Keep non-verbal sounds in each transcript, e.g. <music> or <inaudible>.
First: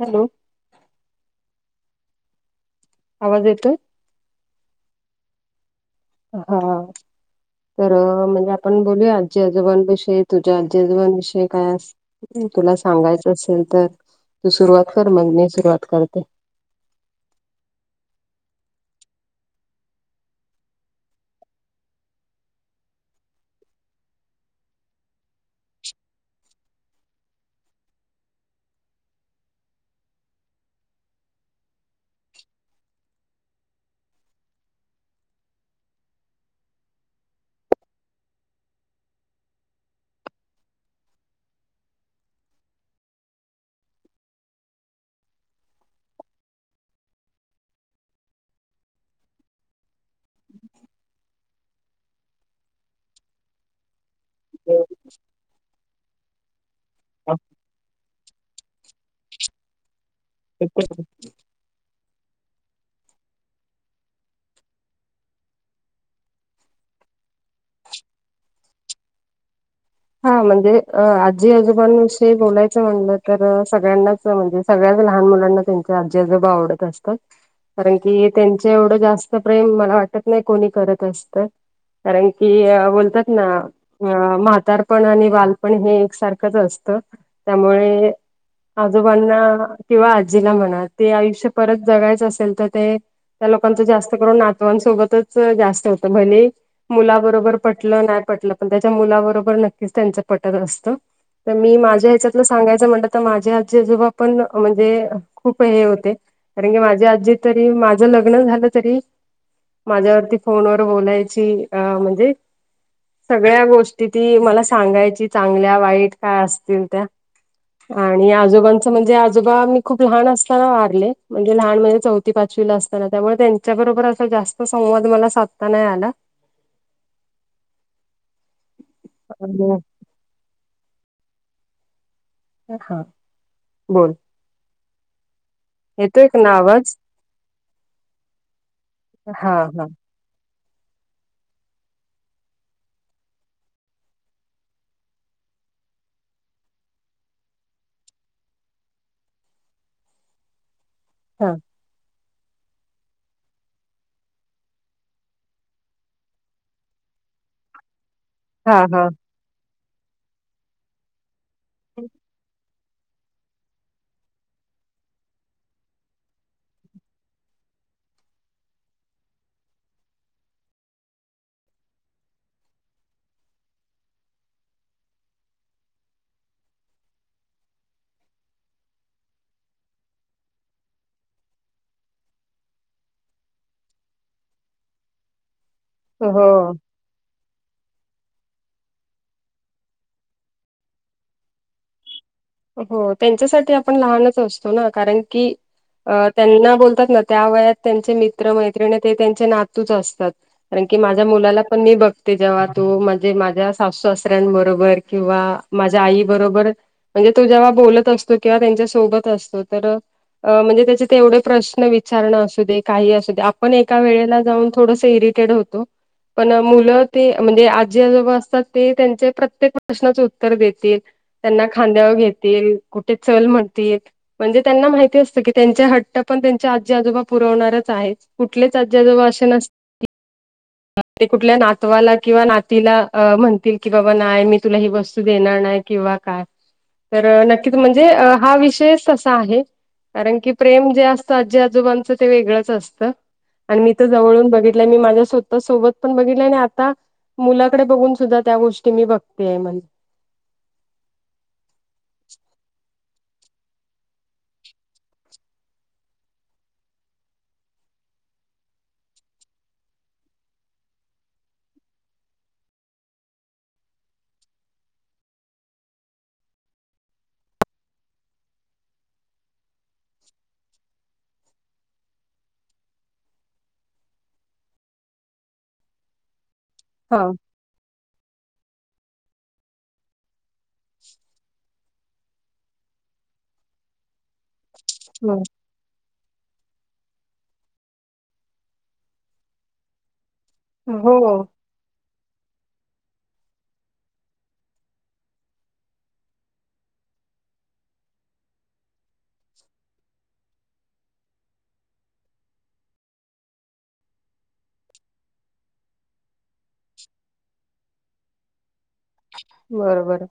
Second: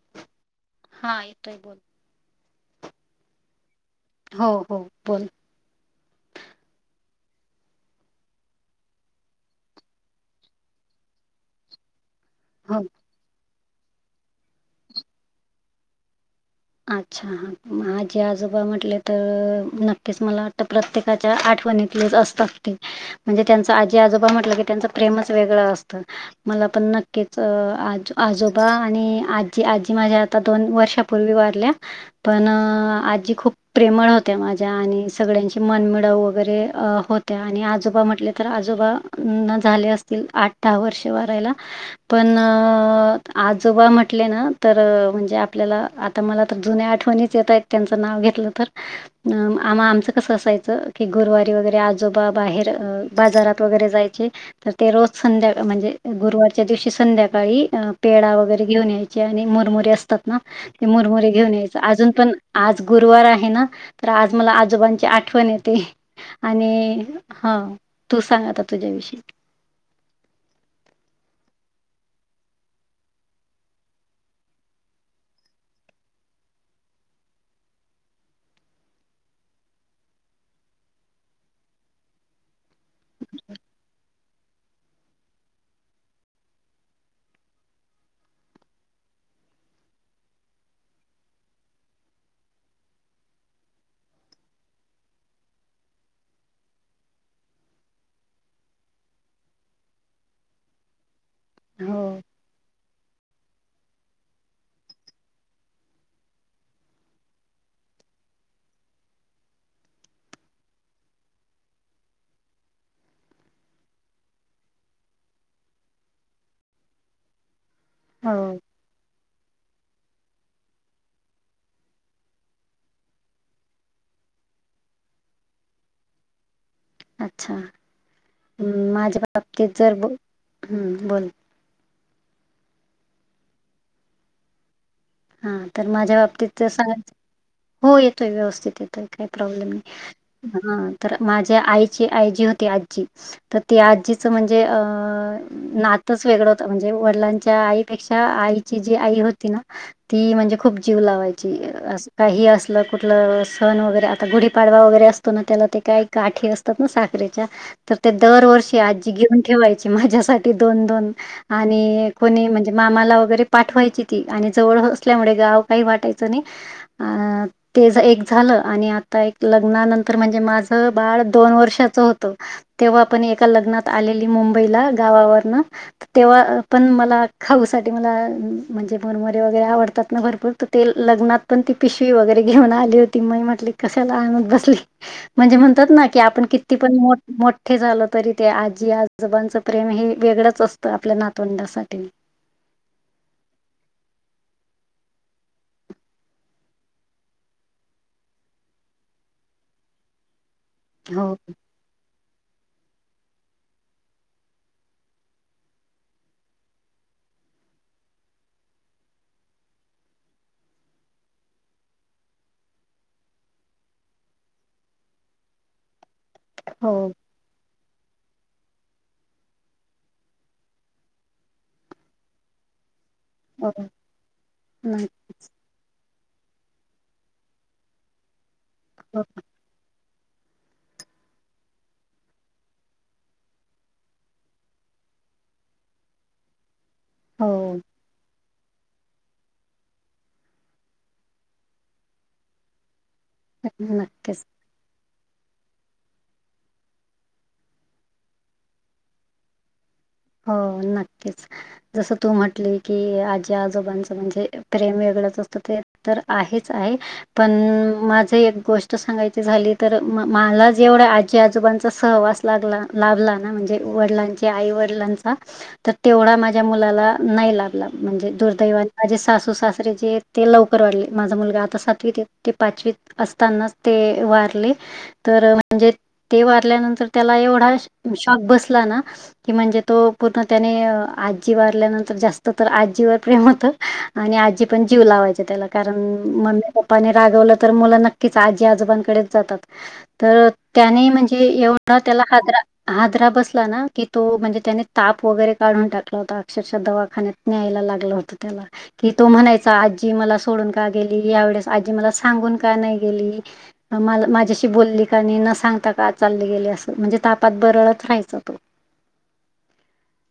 Hello हा येतय बोलत आवाज येत. हो हो बोल हा तर म्हणजे आपण बोलूया आजी आजोबांविषयी तुझ्या आजी आजोबांविषयी काय अस. तुला हो सांगायचं असेल तर तू सुरुवात कर मग मी सुरुवात करते. अच्छा हां माझे आजोबा म्हटले तर नक्कीच मला वाटतं प्रत्येकाच्या आठवणीतलेच असतात ते. म्हणजे त्यांचं आजी आजोबा म्हटलं की त्यांचं प्रेमच वेगळं असतं. मला पण नक्कीच आज आजोबा आणि आजी आजी माझ्या आता दोन वर्षापूर्वी वा <unintelligible> पण आजी खूप प्रेमळ होत्या माझ्या आणि सगळ्यांची मनमिळव वगैरे हो. त्या आणि आजोबा म्हटले तर आजोबा झाले असतील आठ दहा वर्षे वारायला. पण आजोबा म्हटले ना तर म्हणजे आपल्याला तर मला तर जुन्या आठवणीच येत आहेत त्यांचं नाव घेतलं तर. अ आम्हा आमचं कसं असायचं की गुरुवारी वगैरे आजोबा बाहेर बाजारात वगैरे जायचे. तर ते रोज संध्याका म्हणजे गुरुवारच्या दिवशी संध्याकाळी अ पेडा वगैरे घेऊन यायचे आणि मुरमुरी असतात ना ते मुरमुरी घेऊन यायचे. अजून पण आज गुरुवार आहे ना तर आज मला आजोबांची आठवण येते. आणि हा तू सांग आ तुझ्याविषयी हा म्हणजे आजी आजोबांविषयी बोलायचं म्हणलं तर सगळ्यांना म्हणजे सगळ्याच लहान मुलांना त्यांच्या आजी आजोब आवडत असतात. कारण की त्यांच्या एवढं जास्त प्रेम मला वाटत नाही कोणी करत असत. कारण की बोलतात ना अ म्हातार पण आणि बालपण हे एकसारखंच असतं त्यामुळे आजोबांना किंवा आजीला म्हणा. ते आयुष्य परत जगायचं असेल तर ते त्या लोकांचं जास्त करून नातवांसोबतच जास्त होत भले मुलाबरोबर पटलं नाही पटलं. पण त्याच्या मुलाबरोबर नक्की च त्यांच पटत असत. तर मी हो, माझ्या ह्याच्यातल सांगायचं म्हटलं तर माझे आजी आजोबा पण म्हणजे खूप हे होते. कारण की माझी आजी तरी माझं लग्न झालं तरी. माझ्यावरती फोनवर बोलायची अ म्हणजे सगळ्या गोष्टी ती मला सांगायची. चांगल्या वाईट काय असतील त्या आणि हो. आजोबा म्हणजे आजोबा मी खूप लहान असताना वारले. म्हणजे लहान म्हणजे चौथी पाचवीला असताना त्यामुळे त्याच्याबरोबर असा जास्त संवाद मला साधता नाही आला. अच्छा, माझ्या बाबतीत आणि जर ब हम् बोल. हा बोल. हा तर माझ्या येतोय का बाबतीत ना तर आवाज सांगायच. हो येतोय व्यवस्थित येतोय काही हा प्रॉब्लेम हा नाही. हा तर माझ्या आईची आई जी होती आजीच तर ती आजीचं म्हणजे अ. नातच वेगळं होत. म्हणजे वडिलांच्या आईपेक्षा आईची जी आई होती ना. ती म्हणजे खूप जीव हा लावायची अस. काही असलं कुठलं सण वगैरे. आता गुढीपाडवा वगैरे असतो ना त्याला ते काही गाठी अस तात ना साखरेच्या. तर ते दरवर्षी हा हा आजी घेऊन ठेवायची. माझ्यासाठी दोन दोन आणि कोणी म्हणजे मामाला वगैरे पाठवायची ती आणि जवळ असल्यामुळे गाव काही वाटायचं नाही. अ ते एक झालं आणि आता एक लग्नानंतर म्हणजे माझ बाळ दोन वर्षाचं होतं. तेव्हा पण एका लग्नात आलेली मुंबईला गावावरन तेव्हा पण मला खाऊसाठी मला म्हणजे मुरमुरे वगैरे आवडत. त्यातन भरपूर तुटेल ते लग्नात पण ती पिशवी वगैरे घेऊन आली होती. मगं म्हटले कशाला आणत बसली. म्हणजे म्हणतात ना की आपण हो किती पण मोठं मोठे झालं तरी ते आजी आजोबांचं प्रेम हे वेगळंच असतं आपल्या नातवंडासाठी. हो त्यांच्यासाठी आपण लहानच असतो ना कारण की अ त्यांना बोलतात ना त्या वयात त्यांचे मित्र मैत्रिणी ते त्यांचे नातूच असतात. कारण की माझ्या हो, मुलाला पण मी बघते. जेव्हा तो म्हणजे माझ्या सासू सासऱ्यांबरोबर किंवा माझ्या आई बरोबर म्हणजे तो जेव्हा बोलत असतो किंवा त्यांच्या सोबत असतो तर अ म्हणजे त्याचे तेवढे प्रश्न विचारणं असू दे काही असू दे आपण एका वेळेला जाऊन. थोडस इरिटेड होतो पण मुलं हो, ते म्हणजे आजी आजोबा असतात. ते त्यांचे प्रत्येक प्रश्नाचे उत्तर देतील त्यांना खांद्यावर घेतील. कुठे चल हो, म्हणतील. म्हणजे त्यांना न माहिती अस त की त्यांचे हट्ट पण त्यांच्या आजी आजोबा पुरवणारच आहेत. कुठलेच आजी आजोबा असे नस <unintelligible> तात. ते कुठल्या नातवाला किंवा नातीला म्हणतील की बाबा नाही मी तुला ही वस्तू देणार नाही. किंवा काय तर हो, नक्कीच म्हणजे अ हा विषयच तसा आहे. कारण की प्रेम जे असतं आजी आजोबांचं ते वेगळंच असतं. आणि मी तर नक्कीच. जवळून बघितलं मी माझ्या सु सोबत पण बघितलेय आणि आता मुलाकडे बघून सुद्धा त्या गोष्टी मी बघतेय म्हण. हो, नक्कीच जस तू म्हटली की आजी आजोबांच म्हणजे प्रेम वेगळंच असतं ते तर आहेच आहे. पण माझ एक गोष्ट सांगायची झाली. तर मला एवढ्या आजी आजोबांचा सहवास लागला. लाभला ना म्हणजे वडिलांचे आई वडिलांचा तर तेवढा माझ्या मुलाला नाही लागला. म्हणजे दुर्दैवाने माझे सासू सासरे जे ते लवकर वारले. माझा मुलगा आता सातवीत आहे. ते पाचवीत असतानाच ते वारले. तर म्हणजे ते वारल्यानंतर हा त्याला एवढा शॉक बसला ना की, म्हणजे तो पूर्ण त्याने आजी वारल्यानंतर जास्त तर, आजीवर प्रेम होत आणि आजी आजीपण जीव लावायची त्याला कारण मम्मी पप्पाने रागवलं तर, मुलं नक्कीच आजी आजोबांकडेच जातात. तर त्याने हो म्हणजे एवढा त्याला हादरा हादरा बसला ना, की तो म्हणजे त्याने ताप वगैरे काढून टाकला होता, अक्षरशः दवाखान्यात न्यायला लागलं होत त्याला कि तो म्हणायचा, आजी मला सोडून का गेली? यावेेळेस आजी मला सांगून का नाही गेली? मला माझ्याशी बोलली का नाही? न सांगता का चालली गेली? असं म्हणजे तापात बरळत राहायचं तो बरोबर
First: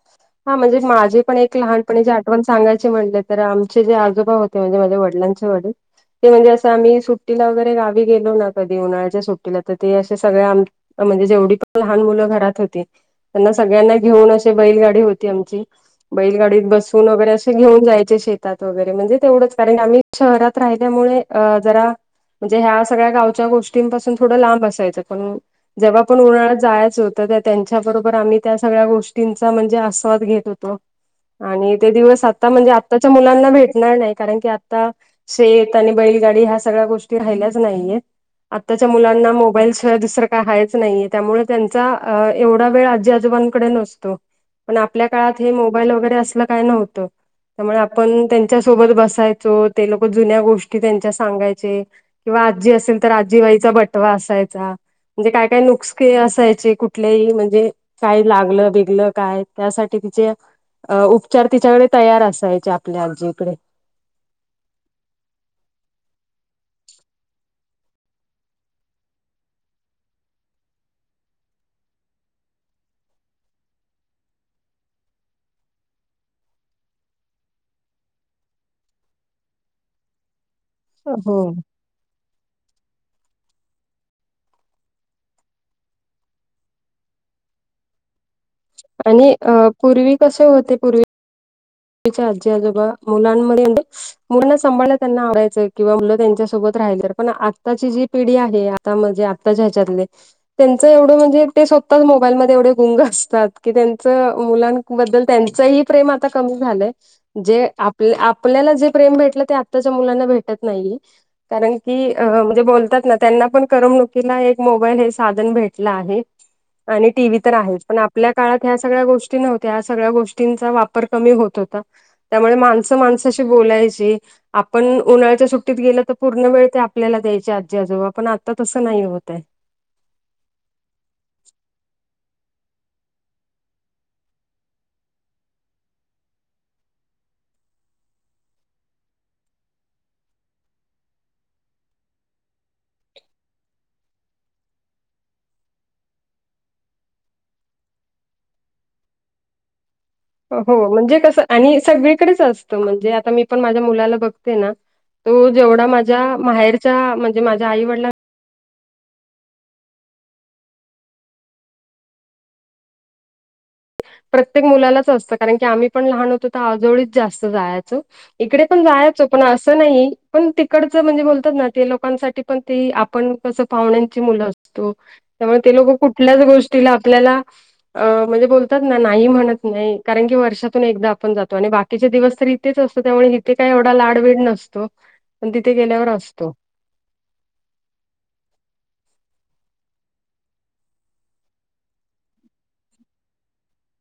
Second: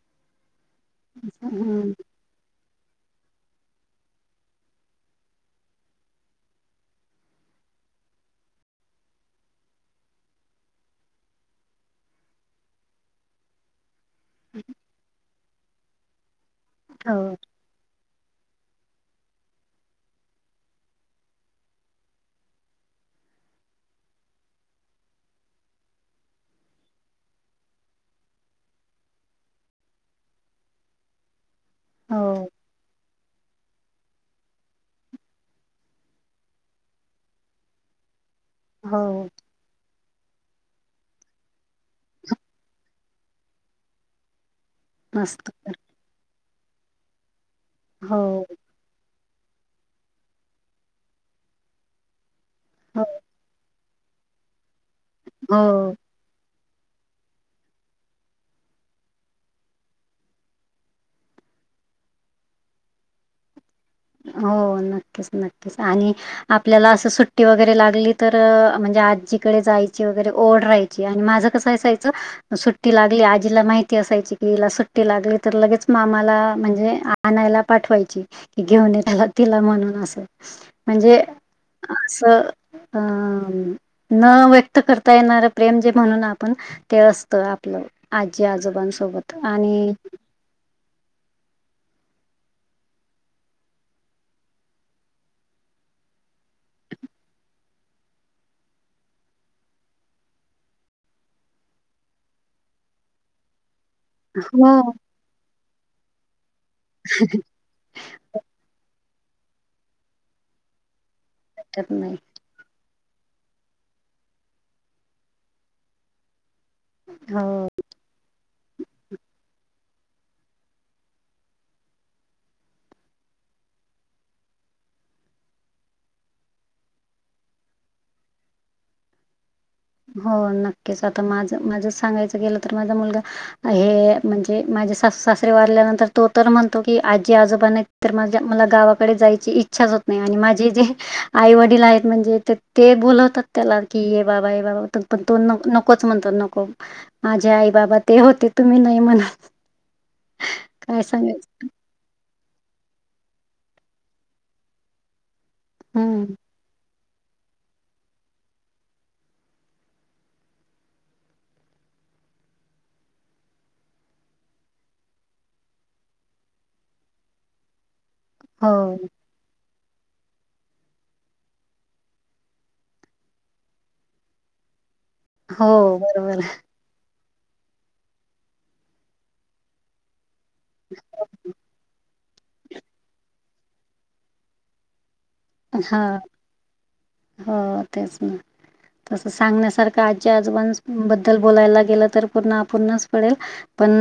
हा म्हणजे माझी पण एक हं. लहानपणीची आठवण पण सांगायचे म्हटल तर, आमचे जे आजोबा होते म्हणजे माझे वडिलांचे वडील ते म्हणजे असं आम्ही सुट्टीला वगैरे गावी गेलो ना, कधी उन्हाळ्याच्या सुट्टीला, तर ते असे सगळे आम्ही म्हणजे जेवढी पण लहान मुलं घरात होती त्यांना सगळ्यांना घेऊन अशे बैलगाडी होती आमची, बैलगाडीत बसून वगैरे हो असे घेऊन जायचे शेत जात वगेरे म्हणजे तेवढंच कारण, आम्ही शहरात राहिल्यामुळे जरा म्हणजे ह्या सगळ्या गावच्या गोष्टींपासून थोडं लांब असायचं पण अ जेव्हा पण उन्हाळ्यात जायचं होतं त्यांच्याबरोबर आम्ही त्या सगळ्या गोष्टींचा म्हणजे आस्वाद घेत होतो आणि ते हो दिवस आता म्हणजे आता ते च्या मुलांना भेटणार नाही कारण की आता शेत आणि बैलगाडी ह्या सगळ्या गोष्टी राहिल्याच नाहीयेत. आत्ताच्या हो मुलांना मोबाईलशिवाय दुसरं काय हायच नाहीये, त्यामुळे त्यांचा एवढा वेळ आजी आजोबांकडे नसतो, पण आपल्या काळात मस्त हे कर. मोबाईल वगैरे असलं काय नव्हतं. त्यामुळे हो आपण त्यांच्या सोबत बसायचो, ते लोक जुन्या गोष्टी त्यांच्या सांगायचे. किंवा आजी असेल हो तर, आजीबाईचा बटवा असायचा, म्हणजे काय काय हो नुस्के असायचे कुट कुठलेही म्हणजे काय लागलं बीगल काय त्यासाठी तिचे अ उपचार तिच्याकडे तयार असायचे आपल्या आजीकडे हो नक्कीच, नक्कीच आणि आपल्याला असं सुट्टी वगैरे लागली, तर अ म्हणजे आजीकडे जायची वगैरे ओढ राहाय ची आणि माझं कसं असायचं? सुट्टी लागली आजीला माहिती असायची, की हिला सुट्टी लागली तर लगेच मामाला म्हणजे आ आणायला पाठवायची कि, घेऊन ये त्याला तिला म्हणून आस म्हणजे हो. आसं अ. न व्यक्त करता येणारं प्रेम, जे म्हणून आपण ते असतं आपलं. आजी आजोबांसोबत आणि कसे होते पूर्वी चे आजी- आजोबा मुलांमध्ये मिक्स मुल सांभाळायला त्यांना आवडायचं किंवा मुलं त्यांच्यासोबत राहायची, पण आताची जी पिढी आहे आता म्हणजे आताच्या ह्याच्यातले, त्यांच एवढं म्हणजे ते स्वताच मोबाईलमध्ये एवढे गुंग असतात. कि त्यांच हो. मुलांबद्दल त्यांचही प्रेम आता कमी झालंय, जे आपल्या आपल्याला जे प्रेम भेटल, ते आताच्या मुलांना भेटत नाहीए कारण, शकत की नाही. म्हणजे बोलतात ना त्यांना पण करमनुकीला एक मोबाईल हे साधन, भेटल आहे आणि टी व्ही तर हो, आहेच पण आपल्या काळात ह्या सगळ्या गोष्टी नव्हत्या, ह्या सगळ्या गोष्टींचा वापर कमी होत होता. त्यामुळे माणसं माणसाशी बोलायची. आपण उन्हाळ्याच्या सुट्टीत गेल तर, पूर्ण वेळ ते आपल्याला द्यायचे आजी आजोबा, पण आता तसं नाही होतय. हो नक्कीच आता माझ माझ सांगायचं गेलं तर, माझा मुलगा आहे म्हणजे माझे सासू सासरे वाारल्यानंतर तो तर, म्हणतो की, आजी आजोबा नाहित. तर माझ्या मला गावाकडे जायची इच्छाच होत नाही आणि माझे जे आई वडील आहेत म्हणजे ते ते बोलवतात त्याला की, ये बाबा ये बाबा पण तो न नकोच म्हणतो नको माझे आई बाबा ते होते, तुम्ही नाही म्हणाला हो म्हणजे कसं आणि सगळीकडेच असतं, म्हणजे आता मी पण माझ्या मुलाला बघते ना. तो जेवढा माझ्या हं. माहेरच्या म्हणजे माझ्या आई वडलांना प्रत्येक मुलालाच असतं कारण की आम्ही पण लहान होतो तर आजवळीच जास्त जायचं इकडे हो, पण जायच. पण असं नाही पण तिकडचं म्हणजे बोलतात ना ते लोकांसाठी पण ती आपण कसं पाहुण्यांची मुलं असत. त्यामुळे ते लोक हो कुठल्याच बरोबर. गोष्टी ल्या म्हणज बणत नाही ात एकदा आपण जातो आणि बाकीचे दिवस तर इथेच असतो त्यामुळे इथे काय एवढा लाड वड नसतो. पण तिथे गेल्यावर हां, असतो हो तेच ना तसं सांगण्यासारखं आजी आजोबां बद्दल बोलायला गेलं तर पुूर्ण पुूर्णच पडेल पण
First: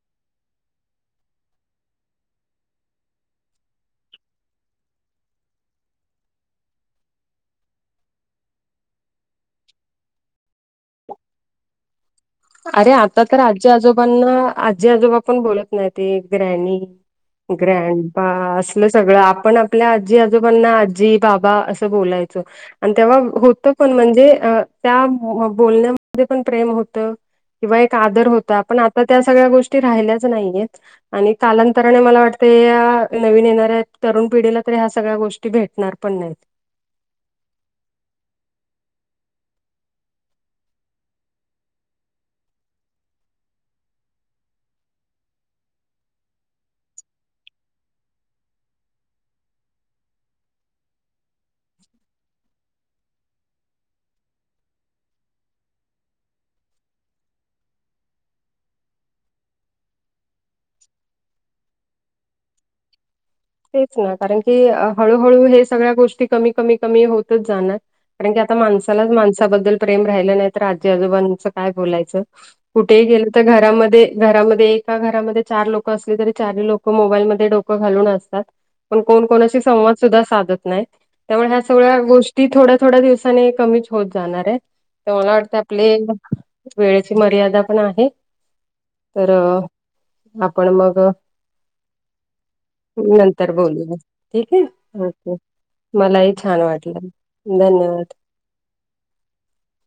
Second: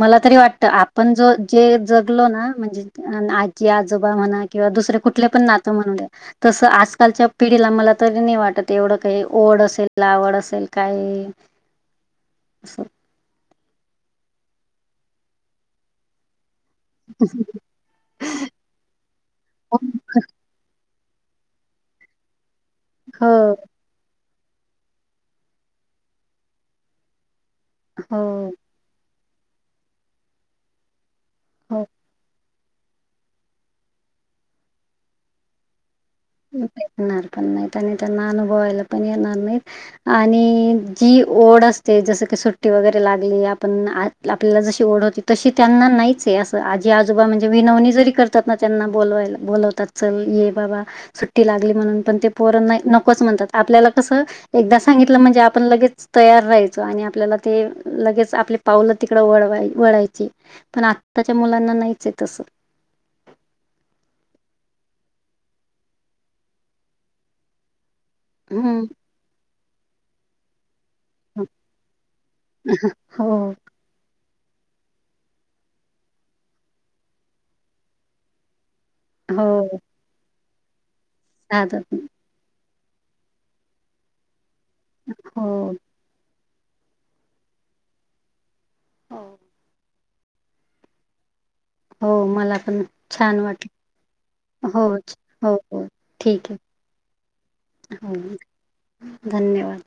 मला तरी वाटत आपण जो जे जगलो ना म्हणजे आजी आजोबा म्हणा किंवा दुसरे कुठले पण नातं म्हणले तसं आजकालच्या पिढीला मला तरी नाही वाटत एवढं काही ओढ असेल लावड असेल काही <inaudible> अरे आता तर आजी आजोबांना आजी आजोबा पण बोलत नाही ते ग्रॅणी ककरा असलं सगळं आपण हो आपल्या आजी आजोबांना आजी बाबा असं बोलायचो आणि तेव्हा हो होतं पण म्हणजे त्या बोलण्यामध्ये पण प्रेम होतं किंवा एक आदर होता पण आता त्या सगळ्या गोष्टी राहिल्याच नाहीयेत आणि हो. कालांतराने मला वाट. ते नवीन येणाऱ्या तरुण पिढीला तरी ह्या सगळ्या गोष्टी भेटणार पण नाहीत. प येतना व बॉयल पत आणि जी ओढ असते जसं की सुट्टी वगैरे लागली आपण आ आपल्याला जशी ओढ होती तशी त्यांना नाहीच असं आजी आजोबा म्हणजे विनवणी जरी कर त्यांना बोलवायला बोलवतात चल ये बाबा सुट्टी लागली म्हणून पण ते पोरण नाही नकोच म्हणतात आपल्याला कसं एकदा सांगितलं म्हणजे आपण लगेच तयार राहायचो आणि आपल्याला ते लगेच आपली पावल तिकड वळवाय वळायची. पण आत्ताच्या मुलांना नाहीच आहे तसं तेच ना कारण की हळूहळू हे सगळ्या गोष्टी कमी कमी कमी होतच जाणार. कारण की आता हम्म. माणसालाच माणसाबद्दल प्रेम राहिलं नाही. राजे आजोबांच काय बोलायचं कुठेही गेलं हो, तर घरामध्ये घरामध्ये एका घरामध्ये चार लोक असले तरी चार लोक मोबाईलमध्ये डोकं घालून असतात. पण कोण कोणाशी हो संवाद सुद्धा साधत नाही त्यामुळे ह्या साधत सगळ्या नाही. गोष्टी ती थोड्या थोड्या दिवसानी कमीच होत जाणार आहे तर मला वाटतं हो. आपले वेळेची मर्यादा पण आहे हो. तर आपण मग हो मला पण छान नंतर वाटलं बोलूया ठीक हो आहे ओके हो हो मलाही ठीक आहे छान वाटलं धन्यवाद हो धन्यवाद